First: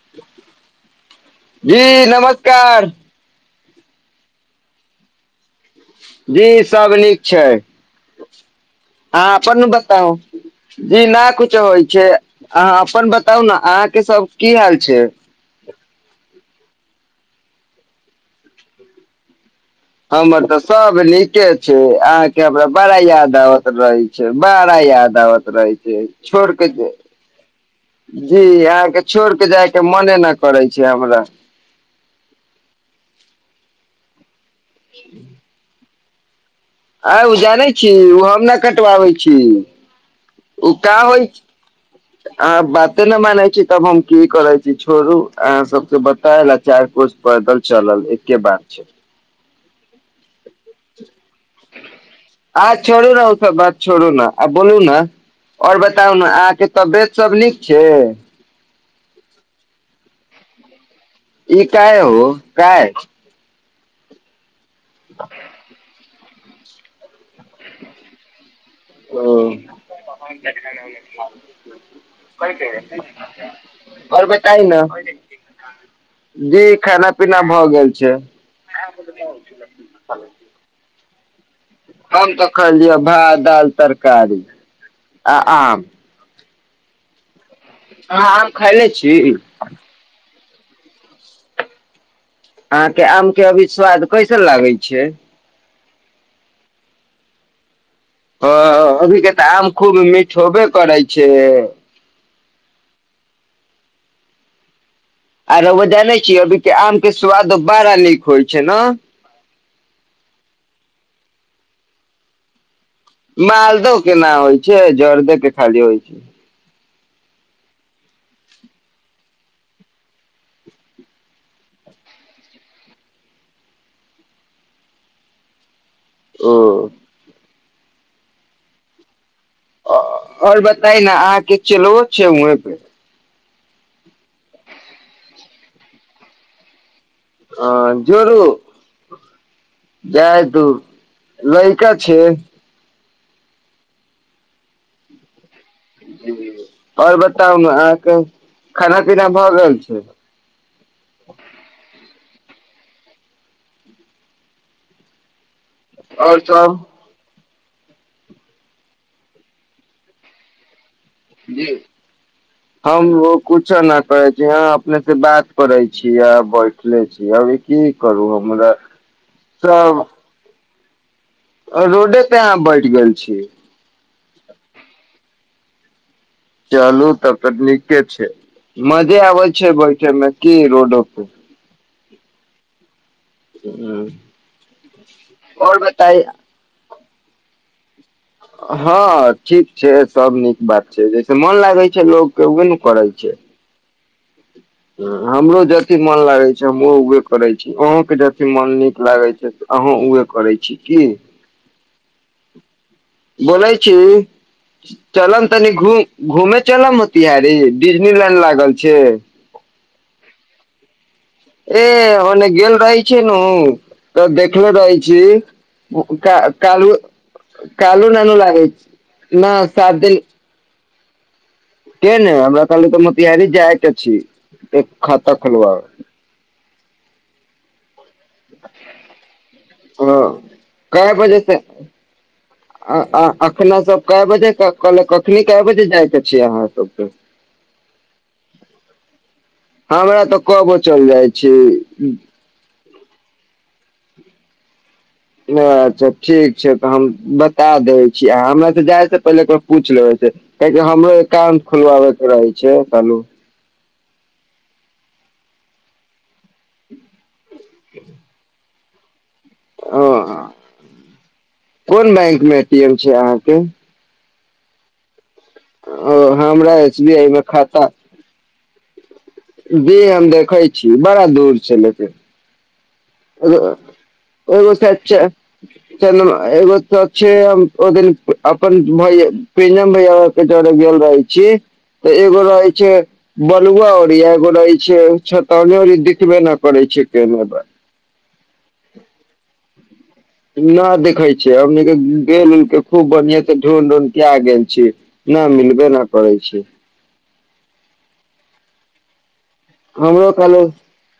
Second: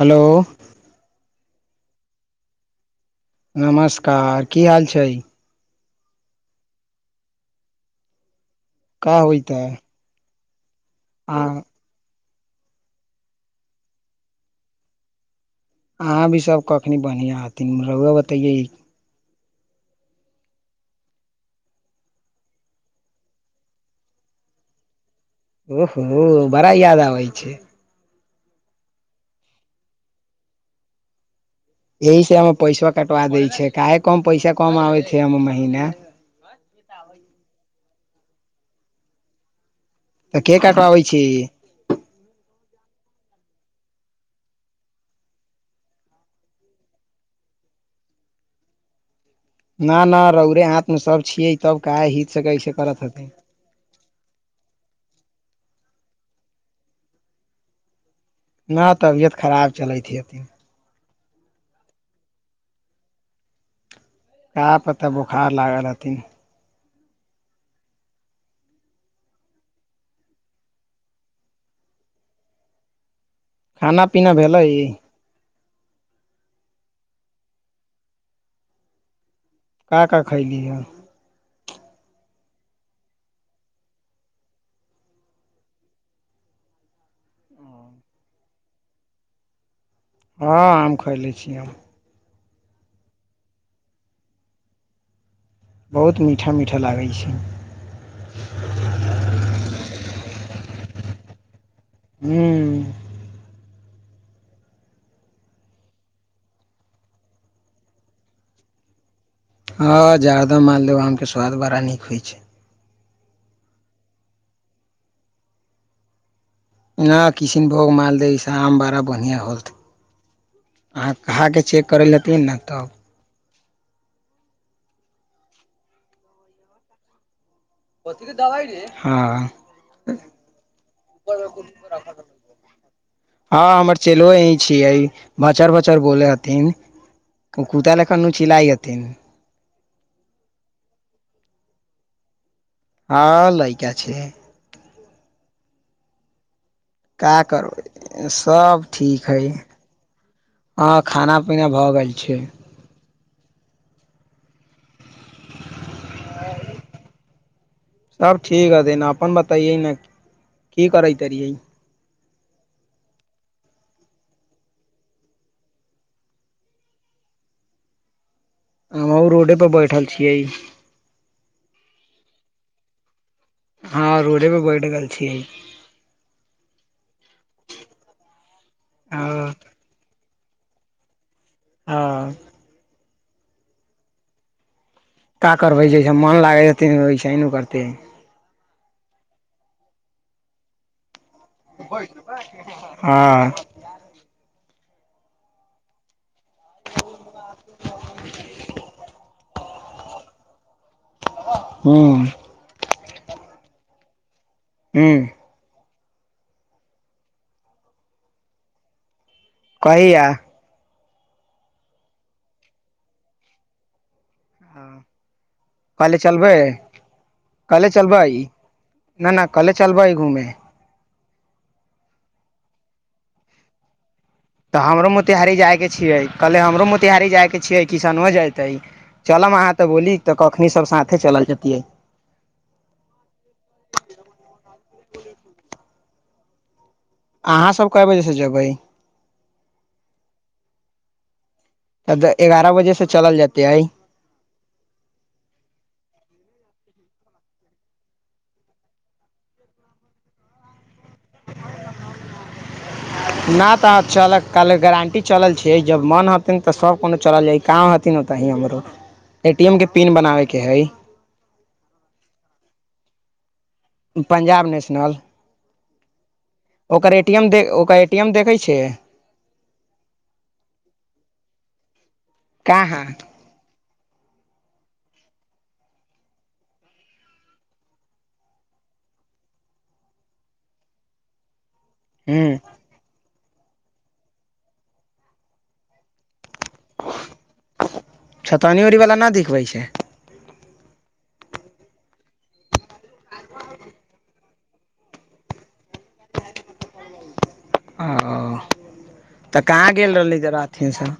Hello जी नमस्कार नमस्कार की हाल छै जी सभ नीक छै का हँ होइत अपन है न बताबू जी नहि आ कुछो होइ छै अहाँ अपन बताउ ने अहाँके सब की हाल छै अहाँ भी सब कखनी बढ़िआं हथिन रआ बतैये हमर तऽ सब नीके छै अहाँके हमरा बड़ा याद आबत रहै छै बड़ा याद दत रहै छै छोड़ ओहो क बड़ा छै याद आबै छै जी अहाँके छोड़ केऽ जायके मने न करै छै हमरा एहि से हममे पैसा कटवा दै छैै काहे कम पैसा कम आ छै अमे महिना [inaudible] आ उजा नहि छी ओ हम नहि कटवाबै छी तऽ के ओ क कटवाबै छी होइ अह बात कते ने मानै छी तब हम की करै छी छोड़ू अहाँ सबके बतायल आ चार कोस पैदल चलल एके बात छै ना ना रौरे हाथ मे सब छियै तब काह हित से कै आ छै करत छोड़ू हत ने ओ आओर बताउ ने अहाँके तबियत सभ नीक छै न तबियत खराब चलैत ह एथिन ई काय हो काय कह प तऽ बोखार लागल रहथिन ओ खाना पीना करबै तहि भेलै ने जी खाना पीना भऽ गेल छै क का खैली ह हम तऽ खलियै भात दालि तरकारी आ आम अहाँ आम खायले छी हँ आम खयलै छी हम अहाँके आम के अभी स्वाद कैसन लागै छै बहुत मीठा मीठा लागै छै ह अभी के तऽ आम खूब मिीठ होबे करै छै से हूँ आरो वजह नहि छिय अभी आम के स्वाद बड़ा नीक होइ छै ने हँ जादा मालदेब आमके स्वाद बड़ा नीक होइ छै मालदह केना होइ छै जर्दे के खाली होइ छै नहि किशनभोग मालदह ईसभ आम बड़ा बढ़िआँ होत अहाँ कहाँ कऽ चेक करय ल हेथिन ने तब ओ ओथ दबाइ र आओर बताय न अहाँके चुलहो छै वहे पे हँ हमर चेलो यीं छियै बाचार बाचार बोले हथिन हँ जरू जा तू लहिक छै हँ लैका छै जी जी जी क करबै सब खाना पीना ठीक है भऽ गेल छै ह खाना पीना भऽ गेल छ आओर च सब ठीक ह तना अपन बताइए न की करै त य हम ओ कुछो नहि करै छी यह अपने से बात करै छीिय आ बैठले छीिय अभी की करू हम हमहु रोडेपर बैठल छियै रोडे पे अहाँ बैठ गेल छी हँ रोडे परे बैठ गेल छीियै चलू तब त नीके छै मजे आबै हाँ छै बैठे मे की रोडपर हँ ह का करबै जैसे मन लागे हैसे करतै तीन हँ ठीक छै सब नीक बात छै से मन लागै छै लोग के उे ने करै हँ छै हमरो जति मन लागै छै हम ओ उे करे छी अहं के जथ मन नीक लागे छै अहाँं उे करै छी की ह्म बोलाय छी हूँ चलन तनी घू घुमे चलम होतिहारहारी डिजनी लाइन लागल छै कहिया ए ओने गेल रहै छै ने तऽ देखलो रहै छी कहले चलबै काल कहले कालो चलबै ननू लागै छै न कहले सात चलबै दिन घूमे तऽ के ने हमरा ताले तऽ मोतिहारी जायके छी तऽ एक हमरो खाता मोतिहारी जाय के खोलबाबे छियै कहले हमरो मोतिहारी जाय के छिये किसान हो जतै चलमहाँ तऽ बोली हँ तऽ कखनी सब कै साथे बजे चलल से जेतिियै अ अखना सब कए बजे कखनी कए बजे जाय छै जी अहाँ सब अहाँसभ कए बजे स जेबै हँ भरा तऽ कब चलि जाइ छै त एगारह बजे से चलल जेते हई अच्छा ठीक छै तऽ हम बता दै छी आ हमरा त जाय से पहिलेरा पूछ लेबै से काहि हमरो एकाउंट खोलवाबे के रहे छै चालू न चल कल गारं्टी चल छै जब मन हतन तऽ सब कोनो चल जाय कहाँ हथिन हो तऽ ही हमरो ए टी एम के ओ पिन बनाबे के है कोन बैंक मे ए टी एम अहाँके पंजाब नेशनल ओ हमरा एस बी ओकर आई मे एटीम ओ खाता एटी एम देखै छी छ जी हम देखै छी बड़ा दूर छै लेकिन कह हाँ गो एगो ओिन अपन भ पेम भय केटर गेल रहै छी तऽ एगोा हूँ होइ छै बलुआ री एगो रहे छै छ दिखबे न करे छै के छतानी ओरी वालला नहि दिखबै छै न देखै छियन के गेल खू बनिियएत ढल ढूनिया आ ग गेल न मिलबे नहि करै छी ओ तऽ कहाँ गेल हमरो रहली जे कहलू अथिीनसँ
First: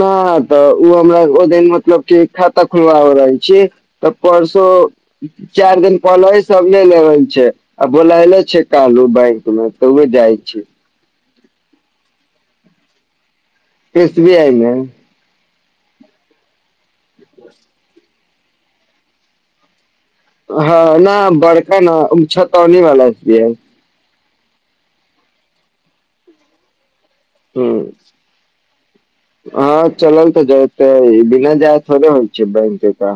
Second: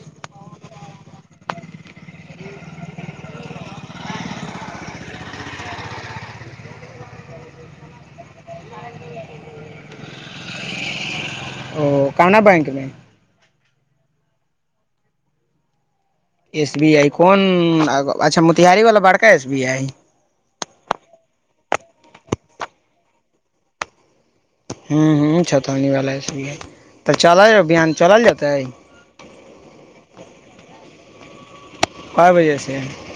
नहि तऽ ओ हमरा ओ दिन मतलब क खाता खोलबा रहल छी तऽ परसो चार दिन पहिले सब ल ले छै आ बोलले छै कल बैंक मे तऽ ओ जाइ छी ओ काना बैंक मे स भी आइ ह एस बी आई कोन अच्छा मोतिहारी वाला बड़का एस बी आई हँ न बड़का न छतौनी वाला हू ह चतावनी वाला हस भी है ह हँ चलल तऽ जा त। जा कए होइ बजेसँ बैं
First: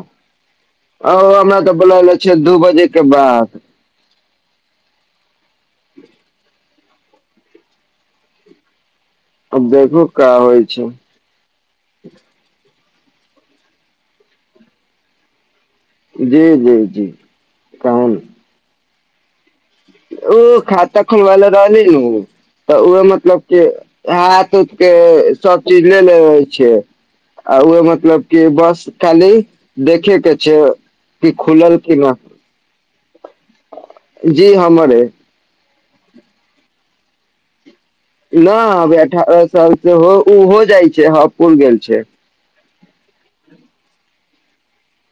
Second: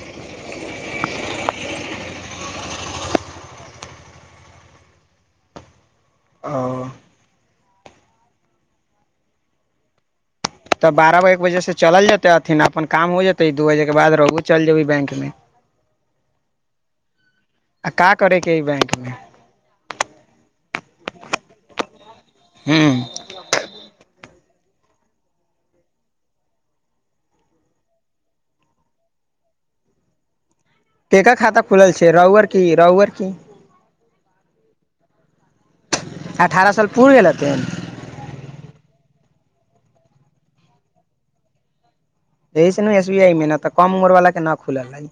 आ हमरा तऽ बोल। े दू बजे के बाद। ओ अब देखू का होइ छै तऽ बारह ब एक बजे से चलल जेतै अथिन अपन काम हो जेतै दू बजे के बाद रहब चल जेबी बैंक मे। जी जी जी आ कहन। का करैके [unintelligible] ओ खात खोल भल रह रहलल। तऽ उह हूँ मतलब क ह। सु के सब चीज ले ले छै आ ओह मतलब क बस खाली देखे के छै। कि ा खाता कि खुलल छै न रहुअर की रुर। जी हमरे। अठारह साल पूुर गेल हेथिैन। न अभ अठारह साल सेहो जाइ छै ह पुर गेल छै। यह से ने एस बी आई मेह ने त कम उमर वाला के ना खुल ली।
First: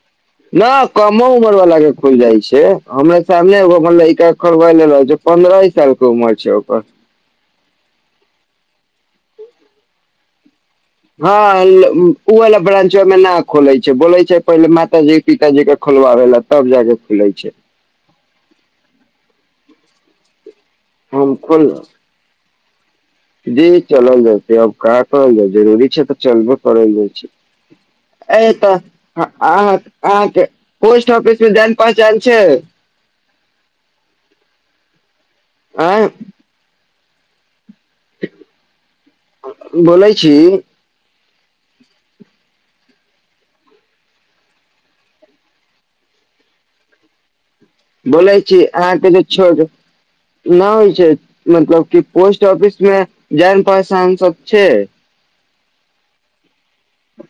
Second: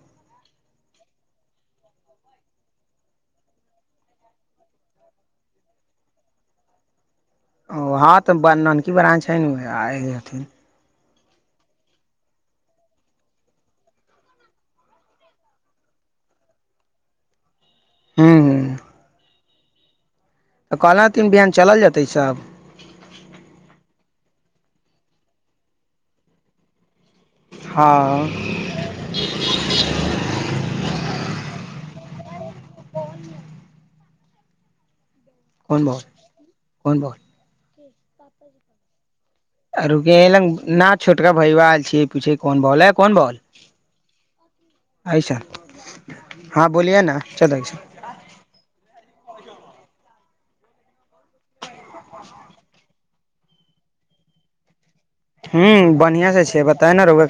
न कमो उमर वालला के खुल जाइ छै हमर सामने एगो अपन लड़िका खोलबाले छै पन्द्रह साल के उमर छै ओकर। हं तऽ नानकी ब्रान छै नेथिन। हँ ओ ल ब्रां्च ओहिमे न खोले छै बोले छै पहिले मातााजी पिताजी के खोलबाबे लए तब जाके खुले छै। हु हु। तऽ कहललाँ तीन हम बिहान खोल चलल जेतै से। जी चलल जातै अब कहाँ करल जा जरूरी छै तऽ चलबे करल जाइ हँ छै। तऽह अहाँके पोस्ट ऑफिस। धान पा चल छै। कोन बो आय कोन बल। आ रुक बोलै छी ल न छोट। भल छूनन बल ऐस हँ बोलिे ने। बोलै छी अहाँके जे। छो नहि होइ छै मतलब कि पोस्ट ऑफिस मे जान पहचान सब छै। ह बढ़ियां से छै बताय ने रोया।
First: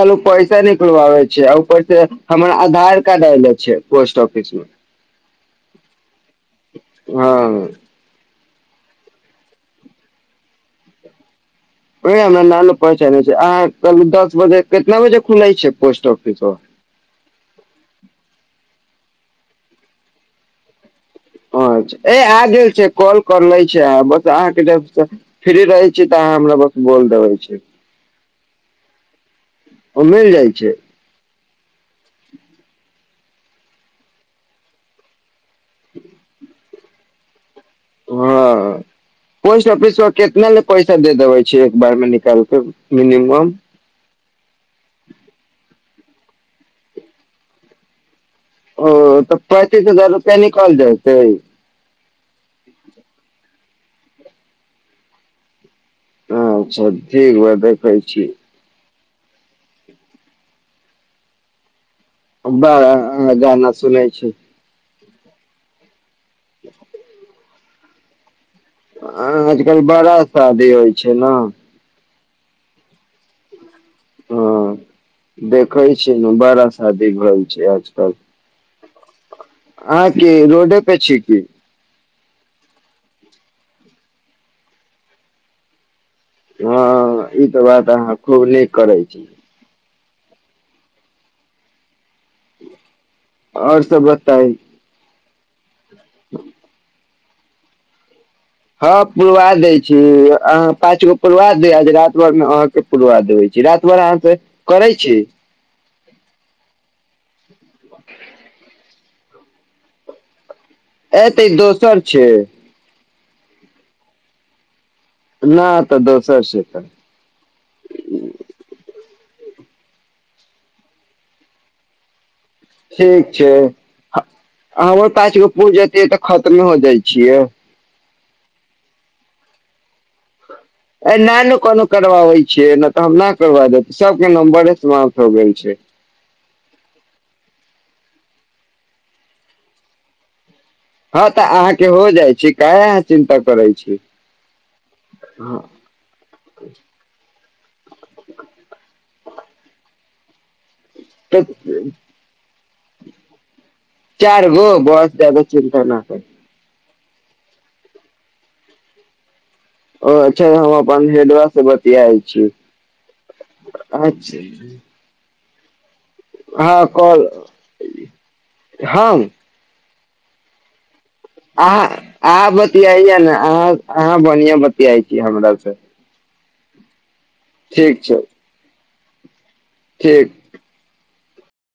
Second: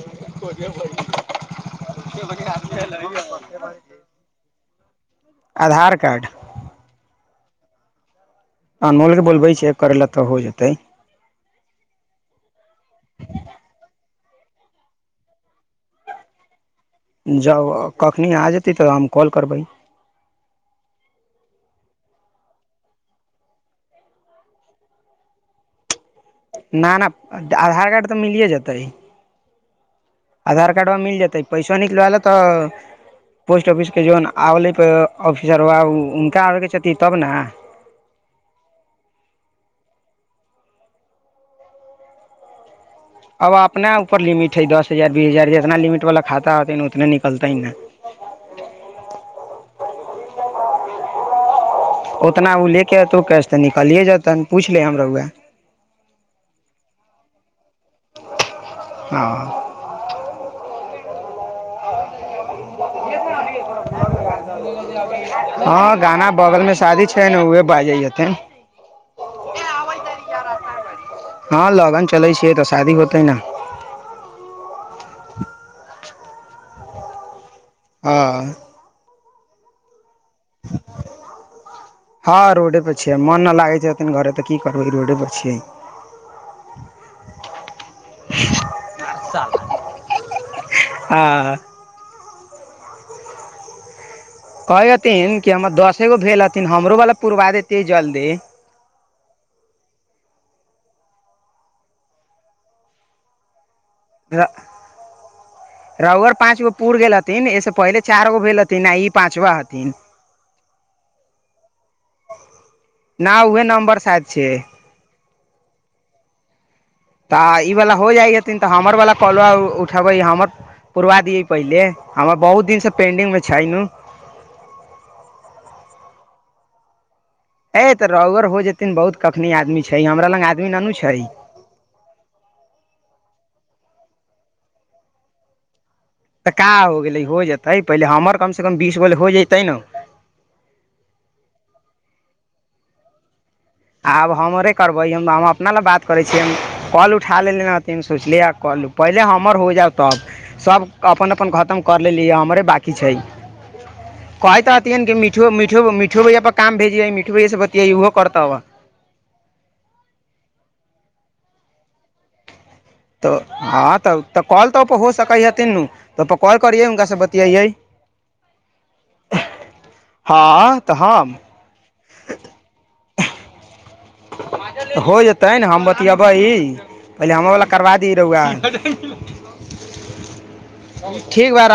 ाल पैसा निकलवाबै छै आ ऊपर से हमर आधार कार्ड ऐले छै पोस्ट ऑफिस मे। आधार कार्ड। हँ। अनमोल बोलबै छै करय लए तऽ हो जेतै। ओ हमरा नाल पहचान छै अहाँ क दस ब केतना बजे खुलाय छै पोस्ट ऑफिसो जब कखनी आ जेतै तऽ हम कॉल करबै ्छा आ द छै कॉल कर ले छै बस अहाँके फ्री रहै छी। तऽ अहाँ हमरा बस ना ना बोल देबै छै आधार कार्ड तऽ मिलिये जेतै। ओ मिल जाइ आधार छै कार्डवा मिल जेतै। टॉनिक ला लेता। पोस्ट ऑफिस के जोन आवले पर अभ [unintelligible] ओ उनका आरके छै। [unintelligible] तब ने उहां पोस्ट ऑफिस पर कितना नहि पैसा दे देबे छै एक बार मे निकालके। अब आपने ऊपर लिमिट है, दस हजार, बीस हजार जतना लिमिट वाला खाता होतै उतने निकलतै न। ओ तऽ पैंतीस हजार रुपया निकल जयते। ओ तना ओ लेके एतो कैश। तऽ निकलिये जेतैन पूछले हम रउवा। अच्छा ठीक बा देखै छी। ह। आ बड़ अहां गाना सुनै छी। ह गाना बगलमे शादी छै ने उहे बाजेया त। आजकल बड़ा शादी होइ छै ना। हँ लगन चलै छियै तऽ शादी होतै नहि। ह। देखै छिये ने बड़ा शादी भइ [unintelligible] आजकल हँ आय की रोडे पे छी की। ह रोडे पर छियै, मन न लागे छै घरे तऽ की करबै रोडे पर छियै। ह इ तऽ बात अहाँ खूब नीक करै छी। आ आओर सब ब कइतिन की हमर दस फेरो भेलहथिन हमरो वाला पुरबा देतै जल दे। ह पुरवा दै छी अहाँ पाँचगो पुरवा दियो जे रात भरमे अहाके पुरवा देैबे छी रा अहाँस करै छी। रुउर पाँचगो पुर गेलहथिन एहिस पहिले चारगो भेलहथिन आ इ पाँचवा हथिन। एते दोसर छै। ना उहे नम्बर शायद छिये। ना तऽ दोसर छैत। ता इ वाला हो जाइ हथिन तऽ हमर वाला कलवा ओ उठेबै हमर पुरवा दियै पहिले हमर बहुत दिनसँ ठीक पेंडिंगमे छै नु ह हमर पाचगो पुर जेतै तऽ खत्म हो जाइ। छियै एते रोऊर हो जेतिन बहुत क अखनी आदमी छै, हमरा लंग आद ए नहि नहि कोनो करवाबे छिये, नहि तऽ हम ना करवा दे सबके नम्बरें समाप्त हो गेल छै। तऽ का हो गेलै हो जेतै पहिले हमर कमसँ कम बीस बोल हो जतै नहि। ह तऽ अहाके हो जाइ छी, काहे अहाँ चिन्ता करै छी आब हमरे करबै हम हम हँ अपना ल बात करै छीयै, कॉल उठा लेले हथिन सोचलिये कॉल पहिले हमर होइ जा। तब सब अपन अपन खतम तऽ कर लेली हमरे बाकी की छै। चार गो कहत रहतियन की बस जादा मिठियों चिन्ता मिठियों ना करू मीठू भैया पर काम भे इ ए मिट्ठू भैया से बतियेबो करता उहां। ओ अच्छा हम अपन हेडवा से बतियाइ छी। तऽ ह तऽ तऽ कॉल तऽ ओ पर हो सके ह। तीनू ह कॉल ह। ह। अहाँ अहाँ बतियेये ने अहाँ अहाँ बढ़िया बतियाइ छी हो हमरा जेतै ने से। हम बतियबै [unintelligible] पहिले हमर वला करबा ठीक दी छै रउवा। ठीक। ठीक भाए र